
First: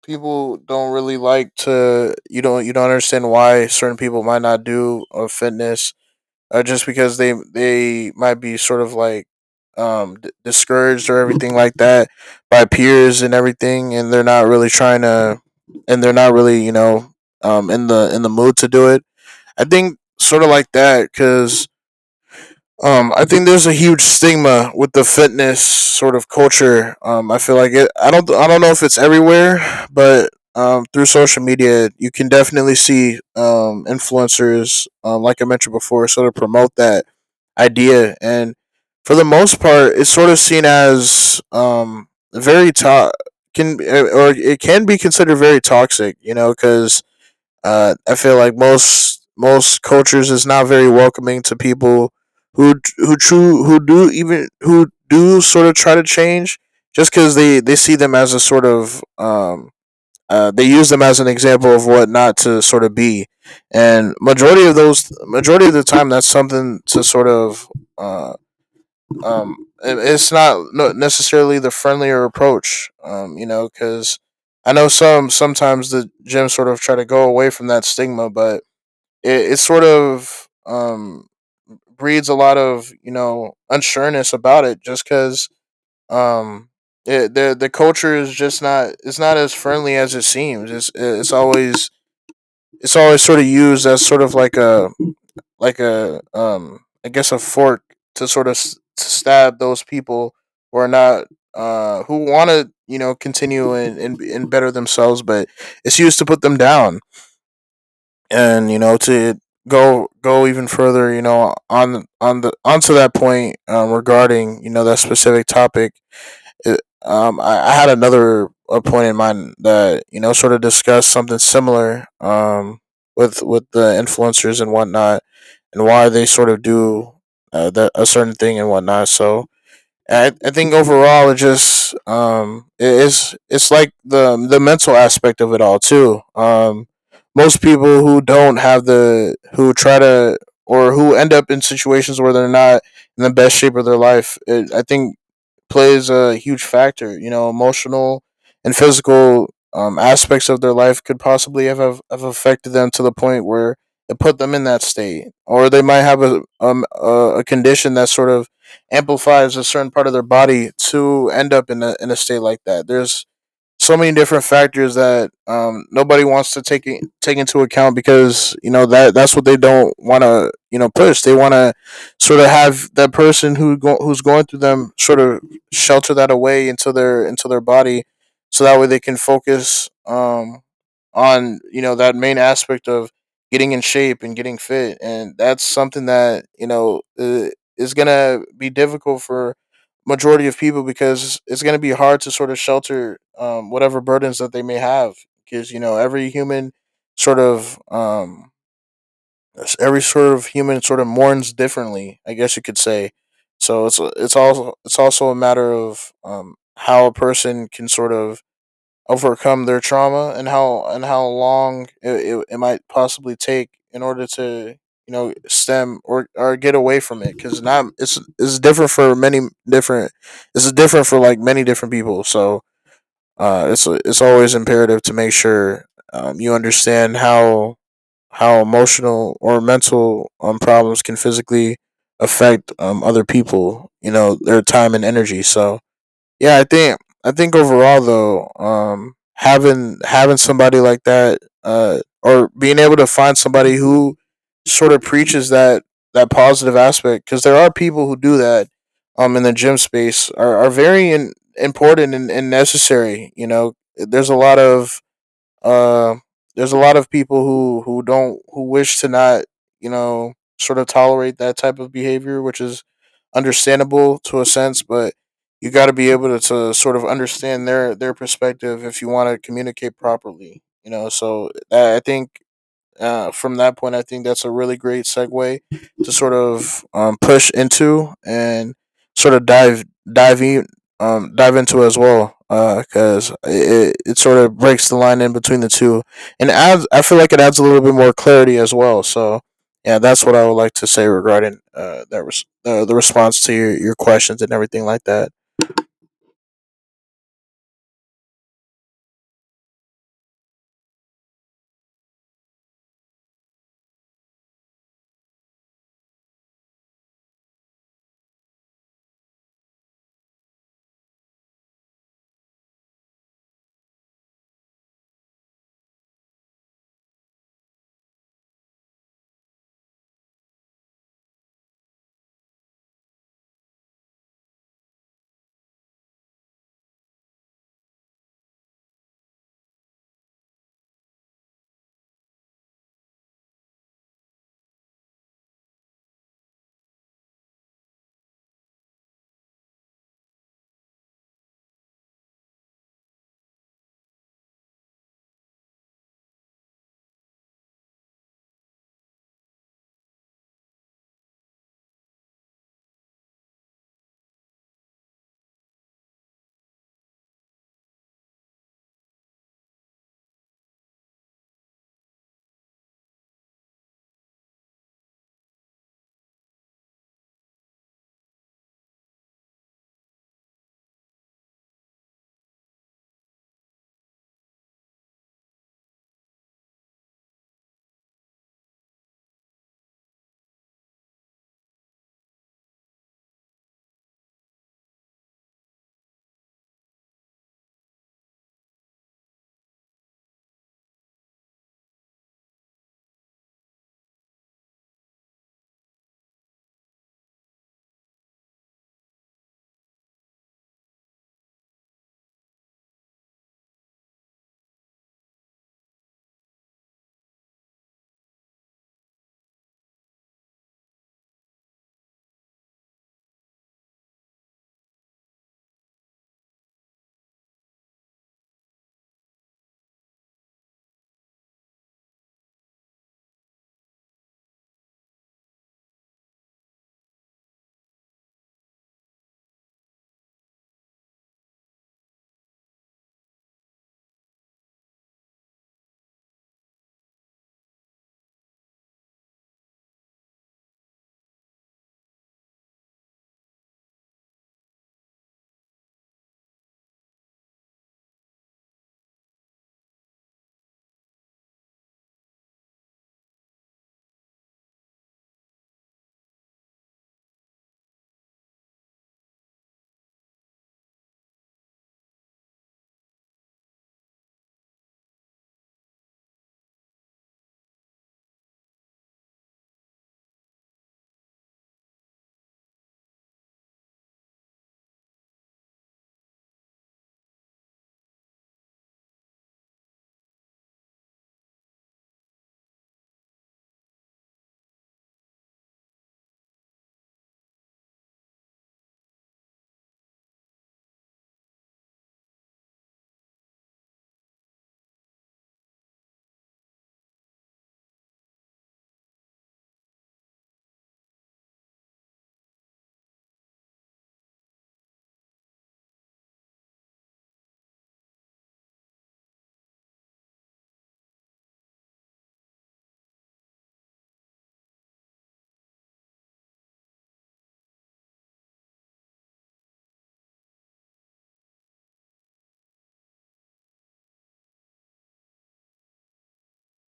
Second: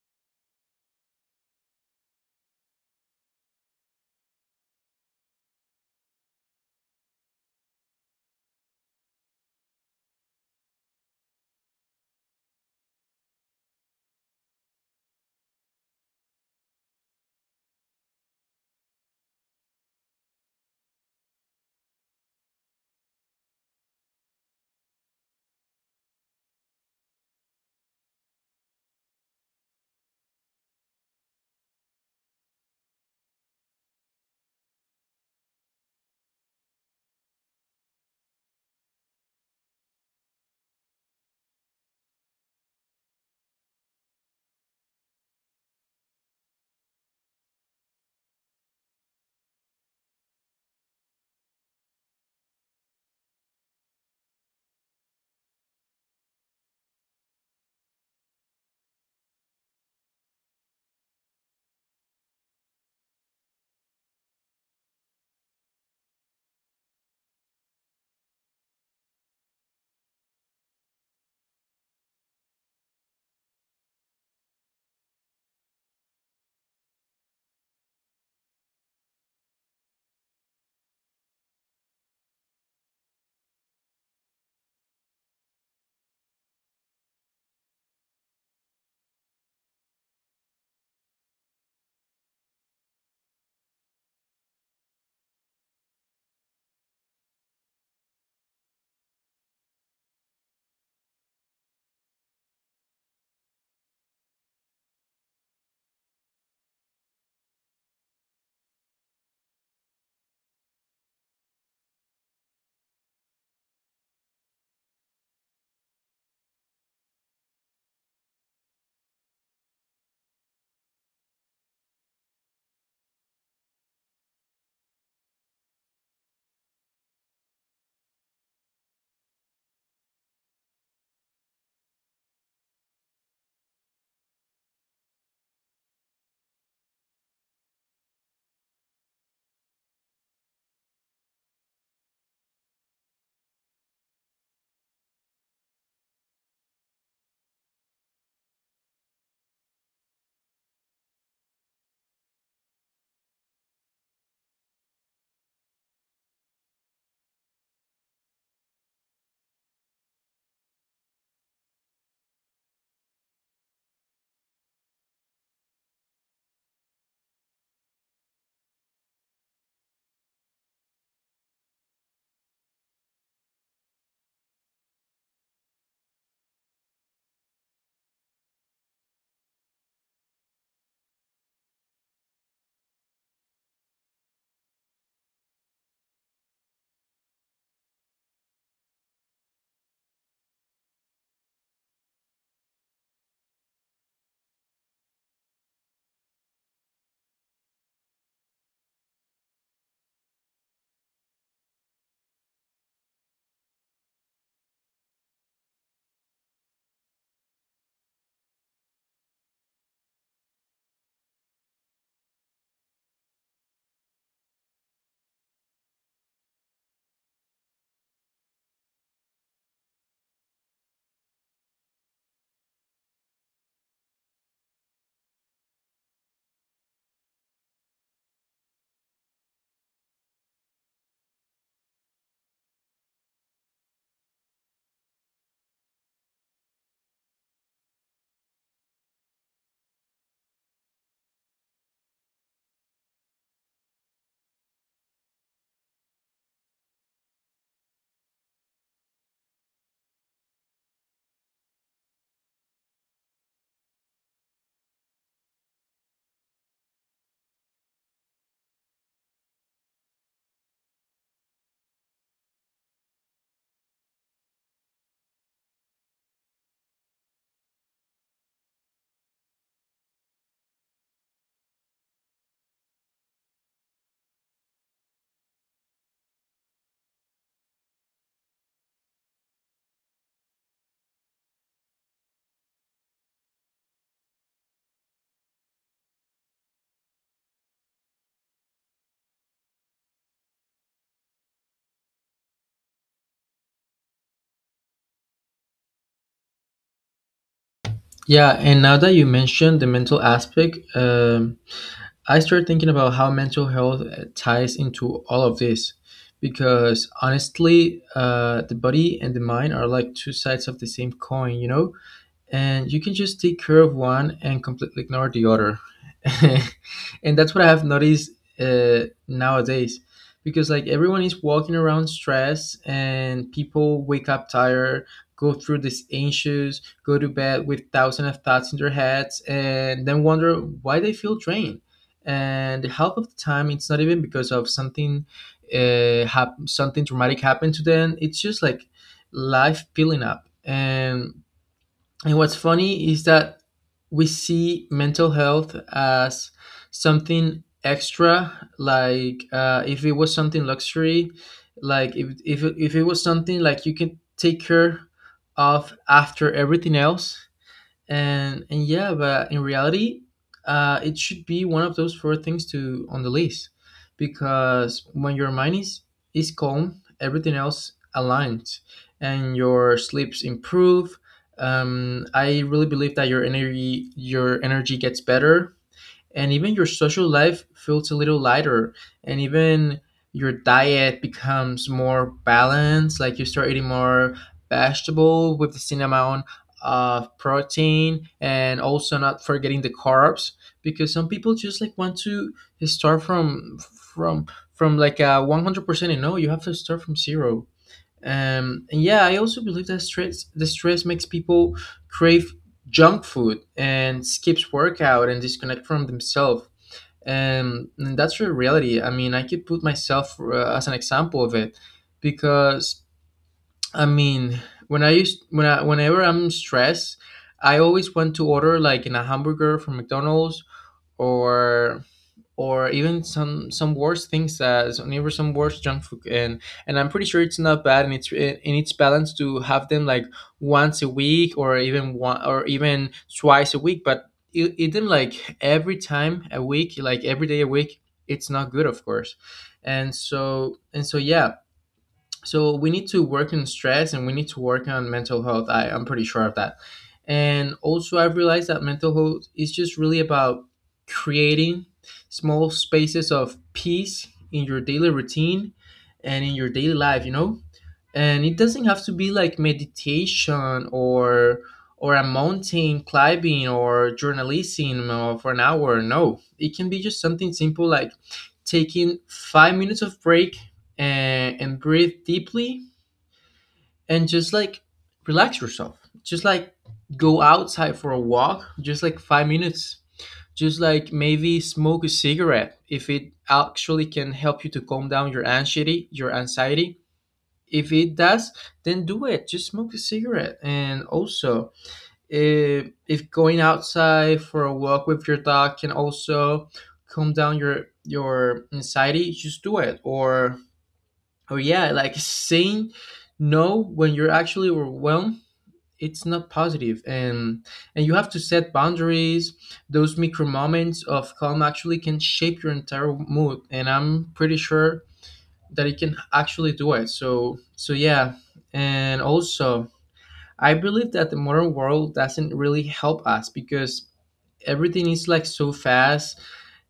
B: people don't really like to you don't understand why certain people might not do a fitness, just because they might be sort of like discouraged or everything like that by peers and everything, and they're not really trying to, and they're not really you know in the mood to do it. I think sort of like that because I think there's a huge stigma with the fitness sort of culture. I feel like it. I don't. I don't know if it's everywhere, but through social media, you can definitely see influencers, like I mentioned before, sort of promote that idea. And for the most part, it's sort of seen as very can or it can be considered very toxic. You know, because I feel like most cultures is not very welcoming to people who true who do even who do sort of try to change just because they see them as a sort of they use them as an example of what not to sort of be, and majority of the time that's something to sort of uh um, it's not no- necessarily the friendlier approach. You know, because I know sometimes the gyms sort of try to go away from that stigma, but it sort of breeds a lot of, you know, unsureness about it, just because um it, the culture is just not, it's not as friendly as it seems. It's always sort of used as sort of like a, I guess, a fork to sort of to stab those people who are not who want to, you know, continue and, and better themselves, but it's used to put them down, and, you know, to go even further, you know, on the onto that point, regarding, you know, that specific topic. I had another a point in mind that, you know, sort of discussed something similar, with the influencers and whatnot, and why they sort of do that, a certain thing and whatnot. So I think overall it just, it is, it's like the mental aspect of it all too. Most people who don't have the, who try to, or who end up in situations where they're not in the best shape of their life, I think plays a huge factor. You know, emotional and physical, aspects of their life could possibly have affected them to the point where it put them in that state, or they might have a condition that sort of amplifies a certain part of their body to end up in a state like that. There's so many different factors that, nobody wants to take into account because, you know, that that's what they don't want to, you know, push. They want to sort of have that person who's going through them sort of shelter that away into their body, so that way they can focus, on, you know, that main aspect of getting in shape and getting fit, and that's something that, you know, is gonna be difficult for majority of people because it's going to be hard to sort of shelter, whatever burdens that they may have, because, you know, sort of um, every sort of human sort of mourns differently, I guess you could say. So it's, it's also a matter of, how a person can sort of overcome their trauma, and how long it might possibly take in order to, you know, stem or get away from it, because not it's, it's different for many different, it's different for like many different people. So it's always imperative to make sure, you understand how emotional or mental, um, problems can physically affect, um, other people, you know, their time and energy. So yeah, I think, I think overall though, having somebody like that, or being able to find somebody who sort of preaches that, that positive aspect, because there are people who do that, in the gym space, are very important and, necessary. You know, there's a lot of uh, there's a lot of people who wish to not, you know, sort of tolerate that type of behavior, which is understandable to a sense, but you got to be able to, sort of understand their perspective if you want to communicate properly. You know, so that, I think, from that point, I think that's a really great segue to sort of, push into, and sort of dive in, dive into as well, because it, it sort of breaks the line in between the two, and adds I feel like it adds a little bit more clarity as well. So yeah, that's what I would like to say regarding, that was, the response to your questions and everything like that.
A: Yeah, and now that you mentioned the mental aspect, I started thinking about how mental health ties into all of this, because honestly, the body and the mind are like two sides of the same coin, you know? And you can just take care of one and completely ignore the other. And that's what I have noticed nowadays, because like everyone is walking around stressed, and people wake up tired, go through this anxious, go to bed with thousands of thoughts in their heads, and then wonder why they feel drained. And the half of the time it's not even because of something something traumatic happened to them. It's just like life filling up. And what's funny is that we see mental health as something extra, like if it was something luxury, like if it was something like you can take care of after everything else. And yeah, but in reality, it should be one of those four things to on the list. Because when your mind is calm, everything else aligns, and your sleeps improve. I really believe that your energy gets better, and even your social life feels a little lighter. And even your diet becomes more balanced, like you start eating more vegetable with the same amount of protein, and also not forgetting the carbs. Because some people just like want to start from from from like a 100%. And no, you have to start from zero. And yeah, I also believe that stress the stress makes people crave junk food, and skips workout, and disconnect from themselves. And that's the reality. I mean, I could put myself as an example of it. Because, I mean, whenever I'm stressed, I always want to order like in a hamburger from McDonald's, or or even some worse things, as even some worse junk food. And I'm pretty sure it's not bad, and it's balanced to have them like once a week, or even one, or even twice a week. But eat them like every time a week, like every day a week, it's not good, of course. And so yeah, so we need to work on stress, and we need to work on mental health. I'm pretty sure of that. And also I've realized that mental health is just really about creating small spaces of peace in your daily routine and in your daily life, you know? And it doesn't have to be like meditation, or a mountain climbing, or journalism for an hour. No, it can be just something simple like taking 5 minutes of break and breathe deeply, and just like relax yourself, just like go outside for a walk, just like 5 minutes, just like maybe smoke a cigarette if it actually can help you to calm down your anxiety. If it does, then do it, just smoke a cigarette. And also, if going outside for a walk with your dog can also calm down your anxiety, just do it. Or yeah, like saying no when you're actually overwhelmed, it's not positive. And you have to set boundaries. Those micro moments of calm actually can shape your entire mood, and I'm pretty sure that it can actually do it. So yeah. And also, I believe that the modern world doesn't really help us, because everything is like so fast:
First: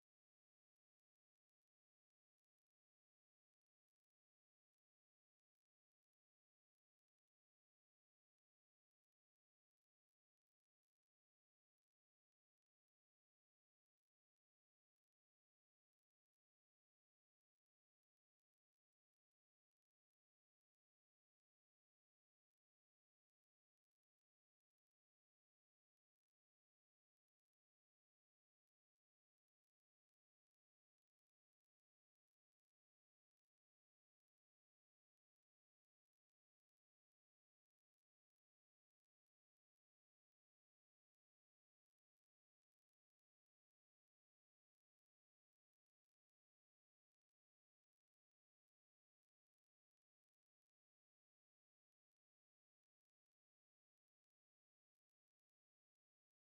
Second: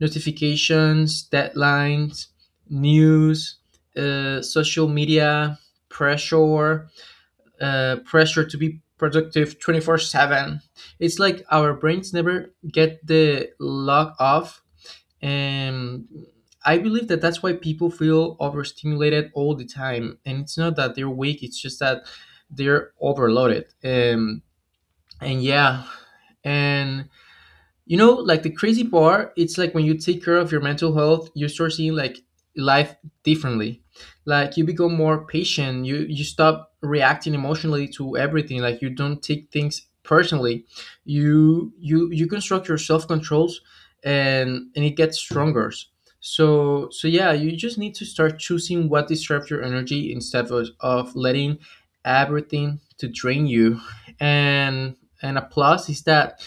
A: notifications, deadlines, news, social media, pressure, pressure to be productive 24/7. It's like our brains never get the lock off and I believe that that's why people feel overstimulated all the time, and it's not that they're weak, it's just that they're overloaded. And yeah and You know, like the crazy part, it's like when you take care of your mental health you start seeing like life differently. Like you become more patient, you stop reacting emotionally to everything, like you don't take things personally. You construct your self controls and it gets stronger. So yeah, you just need to start choosing what disturbs your energy instead of letting everything to drain you. And and a plus is that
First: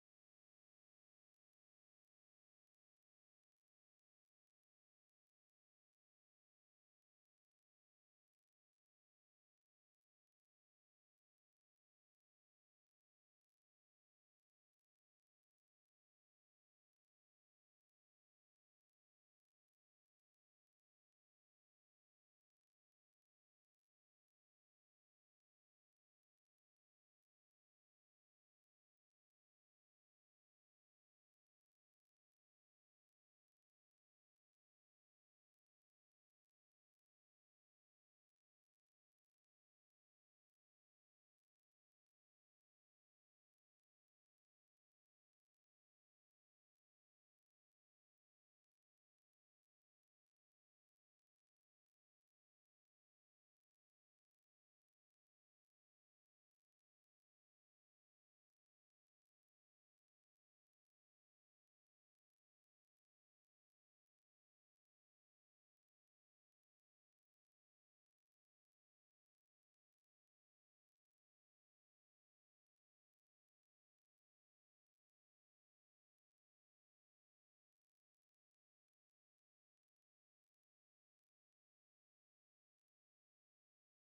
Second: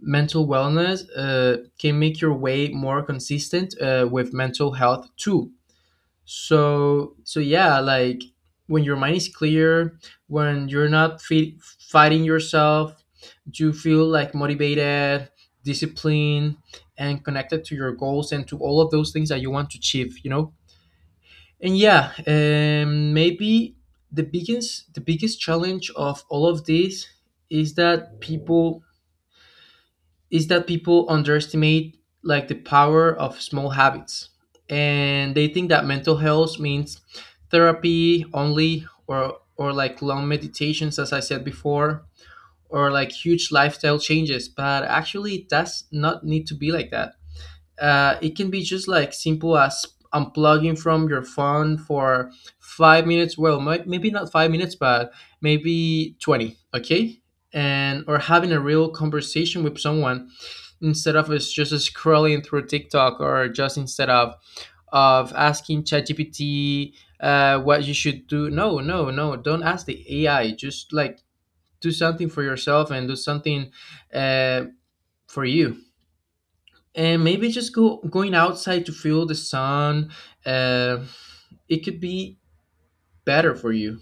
A: mental wellness can make your way more consistent with mental health too. So yeah, like when your mind is clear, when you're not fighting yourself, you feel like motivated, disciplined, and connected to your goals and to all of those things that you want to achieve, you know. And yeah, maybe the biggest challenge of all of this is that people underestimate like the power of small habits, and they think that mental health means therapy only, or like long meditations, as I said before, or like huge lifestyle changes. But actually it does not need to be like that. It can be just like simple as unplugging from your phone for 5 minutes. Well, maybe not 5 minutes, but maybe 20, okay? And or having a real conversation with someone instead of us just scrolling through TikTok, or just instead of asking ChatGPT what you should do. No, no, no. Don't ask the AI. Just like do something for yourself and do something, uh, for you. And maybe just go going outside to feel the sun. Uh, it could be better for you.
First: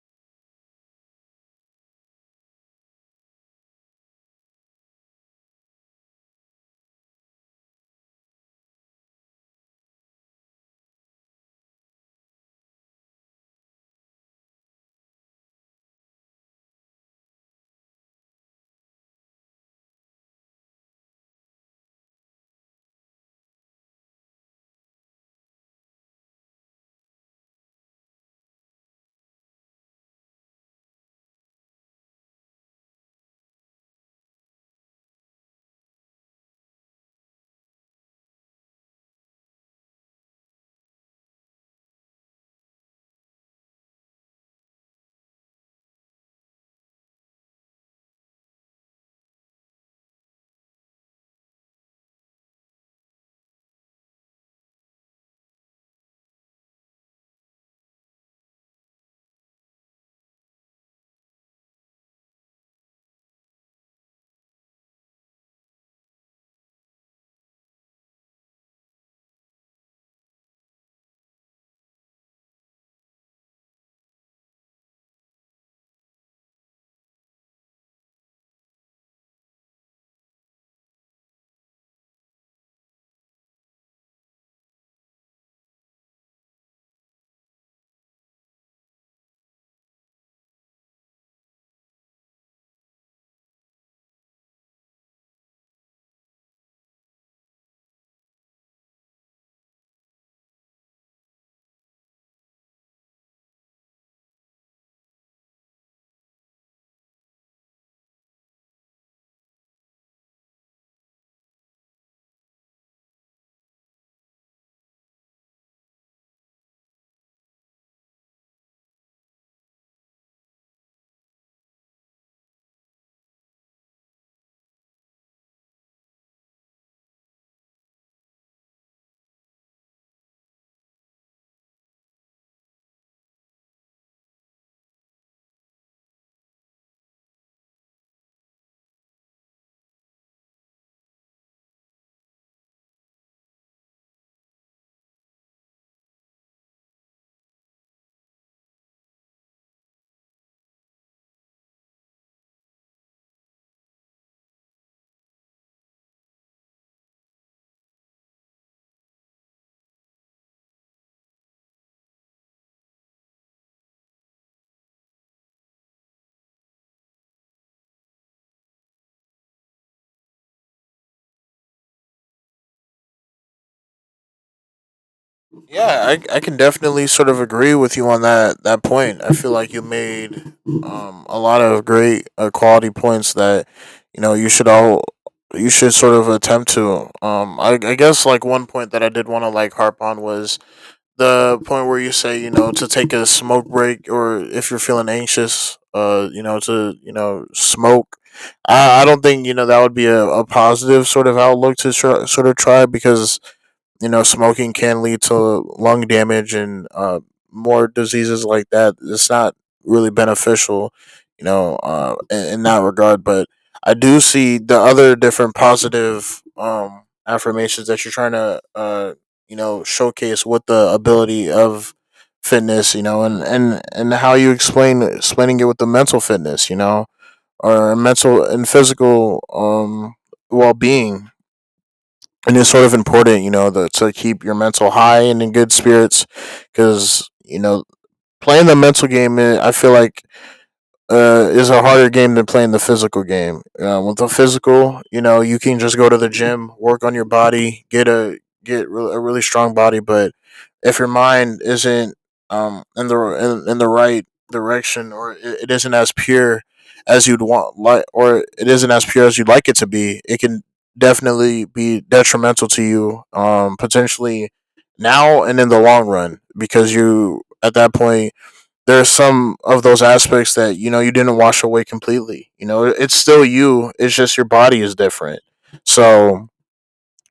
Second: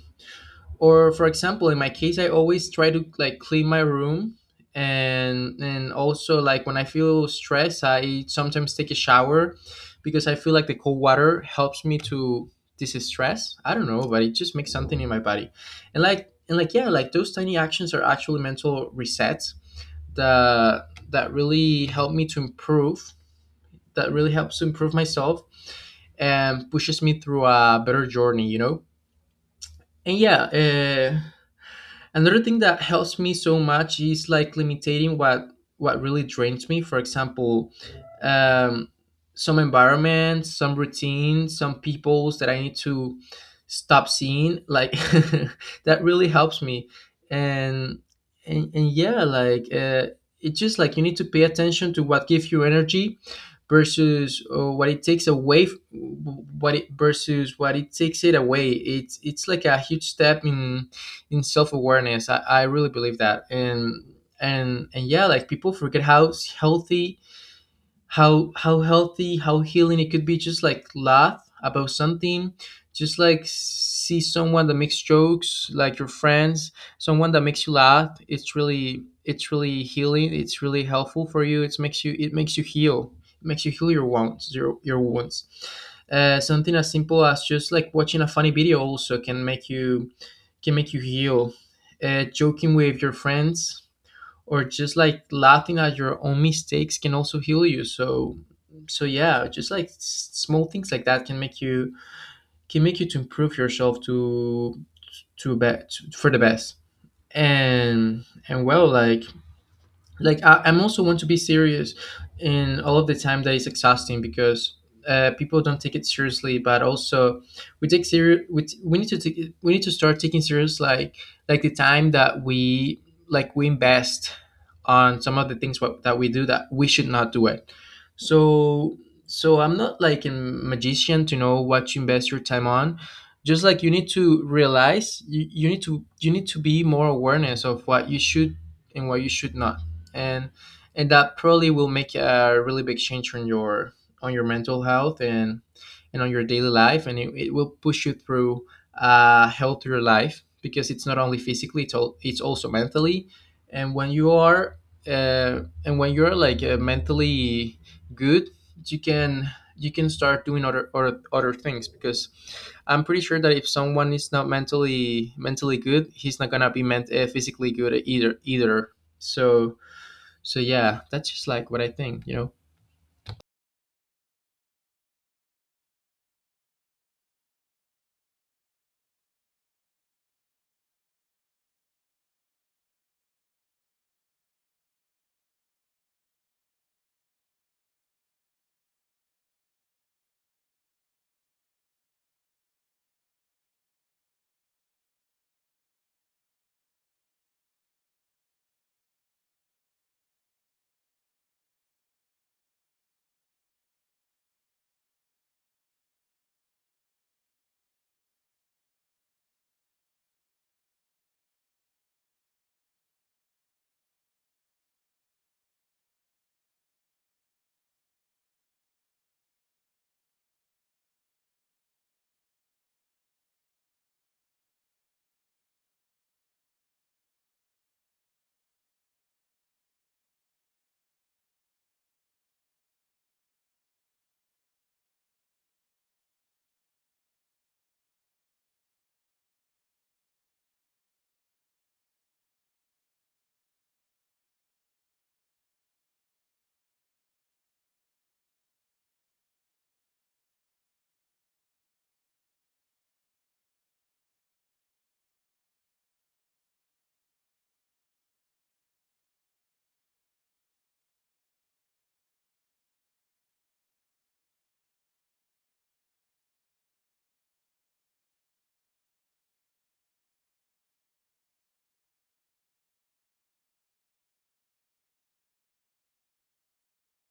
A: Or for example, in my case, I always try to like clean my room, and also like when I feel stressed, I sometimes take a shower because I feel like the cold water helps me to distress. I don't know, but it just makes something in my body. And like yeah, like those tiny actions are actually mental resets that really help me to improve, that really helps to improve myself and pushes me through a better journey, you know? And yeah, uh another thing that helps me so much is like limiting what really drains me, for example, um, some environments, some routines, some peoples that I need to stop seeing like that really helps me. And and, and yeah, like, it's just like you need to pay attention to what gives you energy versus what it takes away f- what it versus what it takes it away. It's like a huge step in self-awareness. I really believe that, and yeah, like people forget how healthy, how healing it could be, just like laugh about something, just like see someone that makes jokes, like your friends, someone that makes you laugh. It's really healing, it's really helpful for you. It makes you heal, it makes you heal your wounds, your wounds. Something as simple as just like watching a funny video also can make you, can make you heal. Joking with your friends, or just like laughing at your own mistakes can also heal you. So yeah, just like small things like that can make you, can make you to improve yourself, to bet for the best. And well, like I'm also want to be serious in all of the time. That is exhausting because, people don't take it seriously, but also we take serious, we need to we need to start taking serious, like the time that we, like we invest on some of the things that we do, that we should not do it. So so I'm not like a magician to know what you invest your time on. Just like you need to realize, you need to, you need to be more awareness of what you should and what you should not. And and that probably will make a really big change on your, on your mental health, and on your daily life, and it will push you through a healthier life, because it's not only physically, it's also mentally. And when you are, uh, and when you're like, mentally good, you can, you can start doing other, other other things. Because I'm pretty sure that if someone is not mentally good, he's not gonna be meant physically good either, either. So so yeah, that's just like what I think, you know.
B: Yeah, I can definitely sort of agree with you on that point. I feel like you made, a lot of great, quality points that, you know, you should all, you should sort of attempt to. I guess like one point that I did want to like harp on was the point where you say, you know, to take a smoke break, or if you're feeling anxious, you know, to, you know, smoke. I don't think, you know, that would be a positive sort of outlook to try, sort of try, because, you know, smoking can lead to lung damage and, more diseases like that. It's not really beneficial, you know, in that regard. But I do see the other different positive, affirmations that you're trying to, you know, showcase with the ability of fitness, you know, and how you explaining it with the mental fitness, you know, or mental and physical, well being. And it's sort of important, you know, to keep your mental high and in good spirits, because, you know, playing the mental game, eh, I feel like, is a harder game than playing the physical game. With the physical, you know, you can just go to the gym, work on your body, get a really strong body. But if your mind isn't, in the, in the right direction, or it isn't as pure as you'd want, like, or it isn't as pure as you'd like it to be, it can definitely be detrimental to you, potentially now and in the long run, because you, at that point, there are some of those aspects that, you know, you didn't wash away completely. You know, it's still you. It's just your body is different. So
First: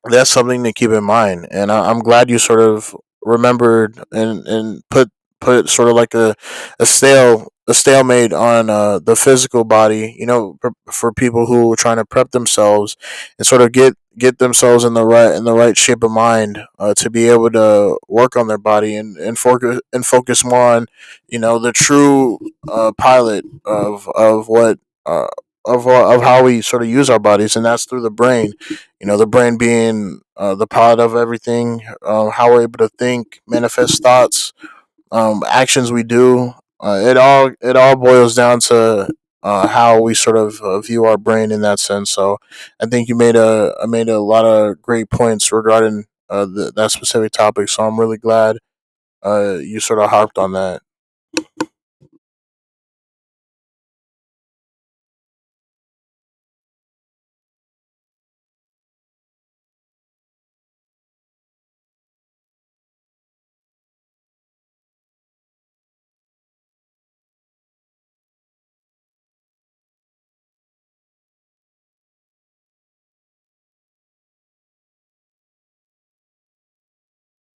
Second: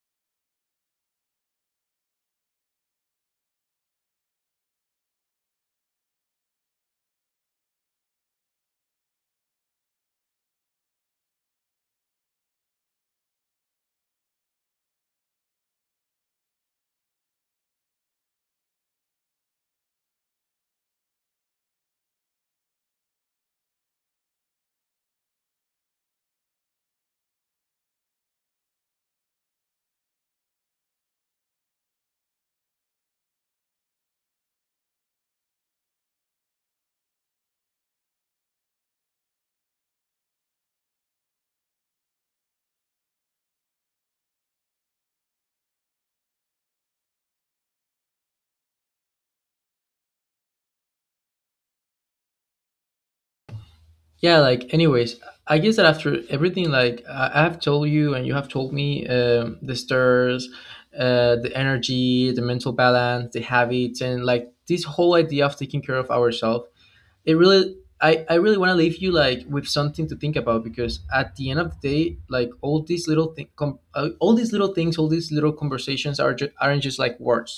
B: that's something to keep in mind, and I'm glad you sort of remembered and put sort of like a stale a stalemate on, the physical body, you know, for people who are trying to prep themselves and sort of get themselves in the right, in the right shape of mind, to be able to work on their body and focus, and focus more on, you know, the true, pilot of what, uh, of how we sort of use our bodies, and that's through the brain, you know, the brain being, the pilot of everything. Um, how we're able to think, manifest thoughts, actions we do, it all, it all boils down to, how we sort of, view our brain in that sense. So I think you made a, made a lot of great points regarding, the, that specific topic, so I'm really glad, you sort of harped on that.
A: Yeah, like anyways, I guess that after everything, like I have told you and you have told me, the stairs, the energy, the mental balance, the habits, and like this whole idea of taking care of ourselves, it really, I really want to leave you like with something to think about, because at the end of the day, like all these little all these little things, all these little conversations aren't just like words.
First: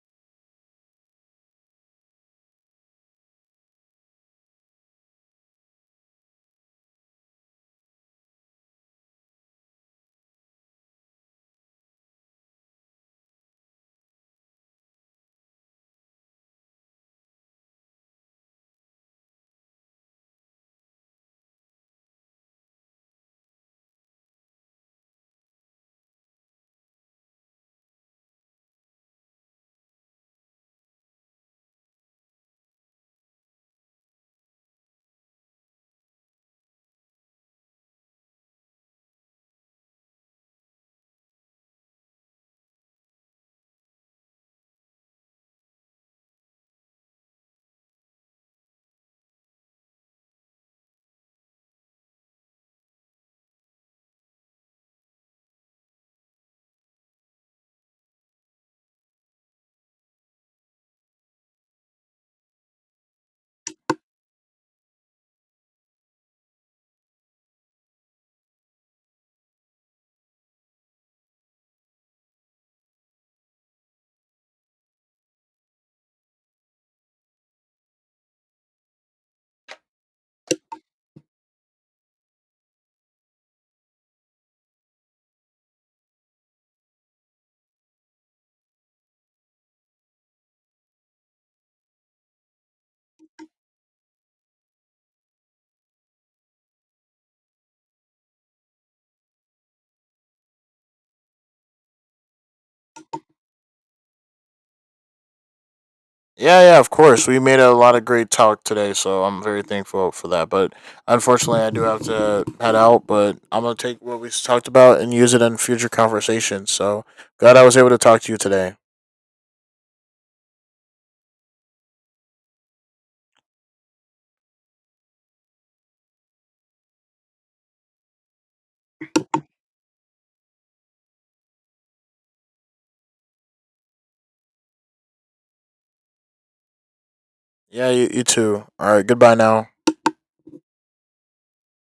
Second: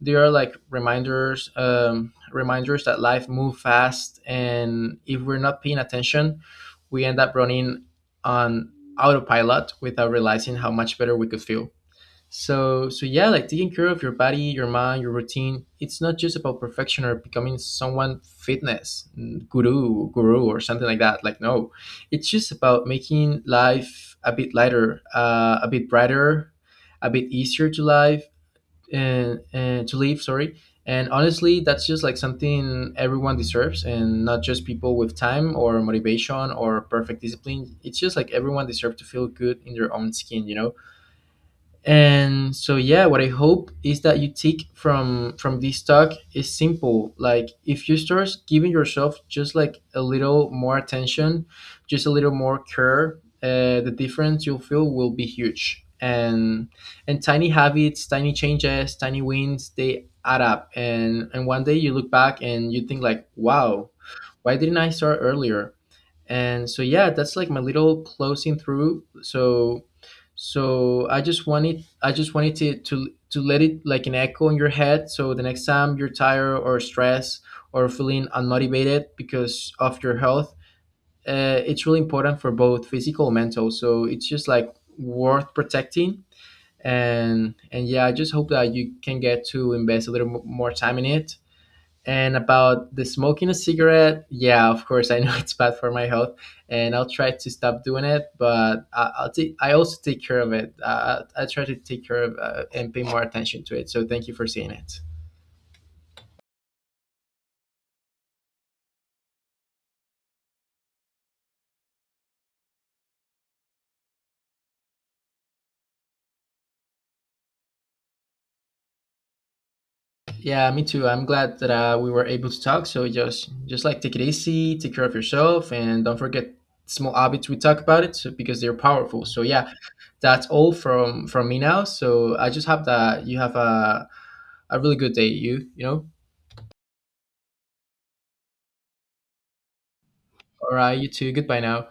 A: They are like reminders, reminders that life move fast, and if we're not paying attention, we end up running on autopilot without realizing how much better we could feel. So yeah, like taking care of your body, your mind, your routine. It's not just about perfection or becoming someone fitness guru or something like that. Like no, it's just about making life a bit lighter, a bit brighter, a bit easier to live and to live. Sorry. And honestly, that's just like something everyone deserves, and not just people with time or motivation or perfect discipline. It's just like everyone deserves to feel good in their own skin, you know. And so yeah, what I hope is that you take from this talk is simple. Like if you start giving yourself just like a little more attention, just a little more care, the difference you'll feel will be huge, and tiny habits, tiny changes, tiny wins, they add up, and one day you look back and you think like, wow, why didn't I start earlier? And So yeah, that's like my little closing through. So I just wanted to to let it like an echo in your head, so the next time you're tired or stressed or feeling unmotivated because of your health, it's really important for both physical and mental, so it's just like worth protecting. And yeah, I just hope that you can get to invest a little more time in it. And about the smoking a cigarette, yeah, of course, I know it's bad for my health, and I'll try to stop doing it. But I also take care of it. I try to take care of and pay more attention to it. So thank you for saying it.
B: Yeah, yeah, of course. We made a lot of great talk today, so I'm very thankful for that. But unfortunately, I do have to head out. But I'm gonna take what we talked about and use it in future conversations. So glad I was able to talk to you today.
A: Yeah, me too. I'm glad that we were able to talk. So just like take it easy, take care of yourself, and don't forget small habits. We talk about it so, because they're powerful. So yeah, that's all from me now. So I just hope that you have a really good day. You know.
B: Yeah, you too. All right, goodbye now.
A: All right, you too. Goodbye now.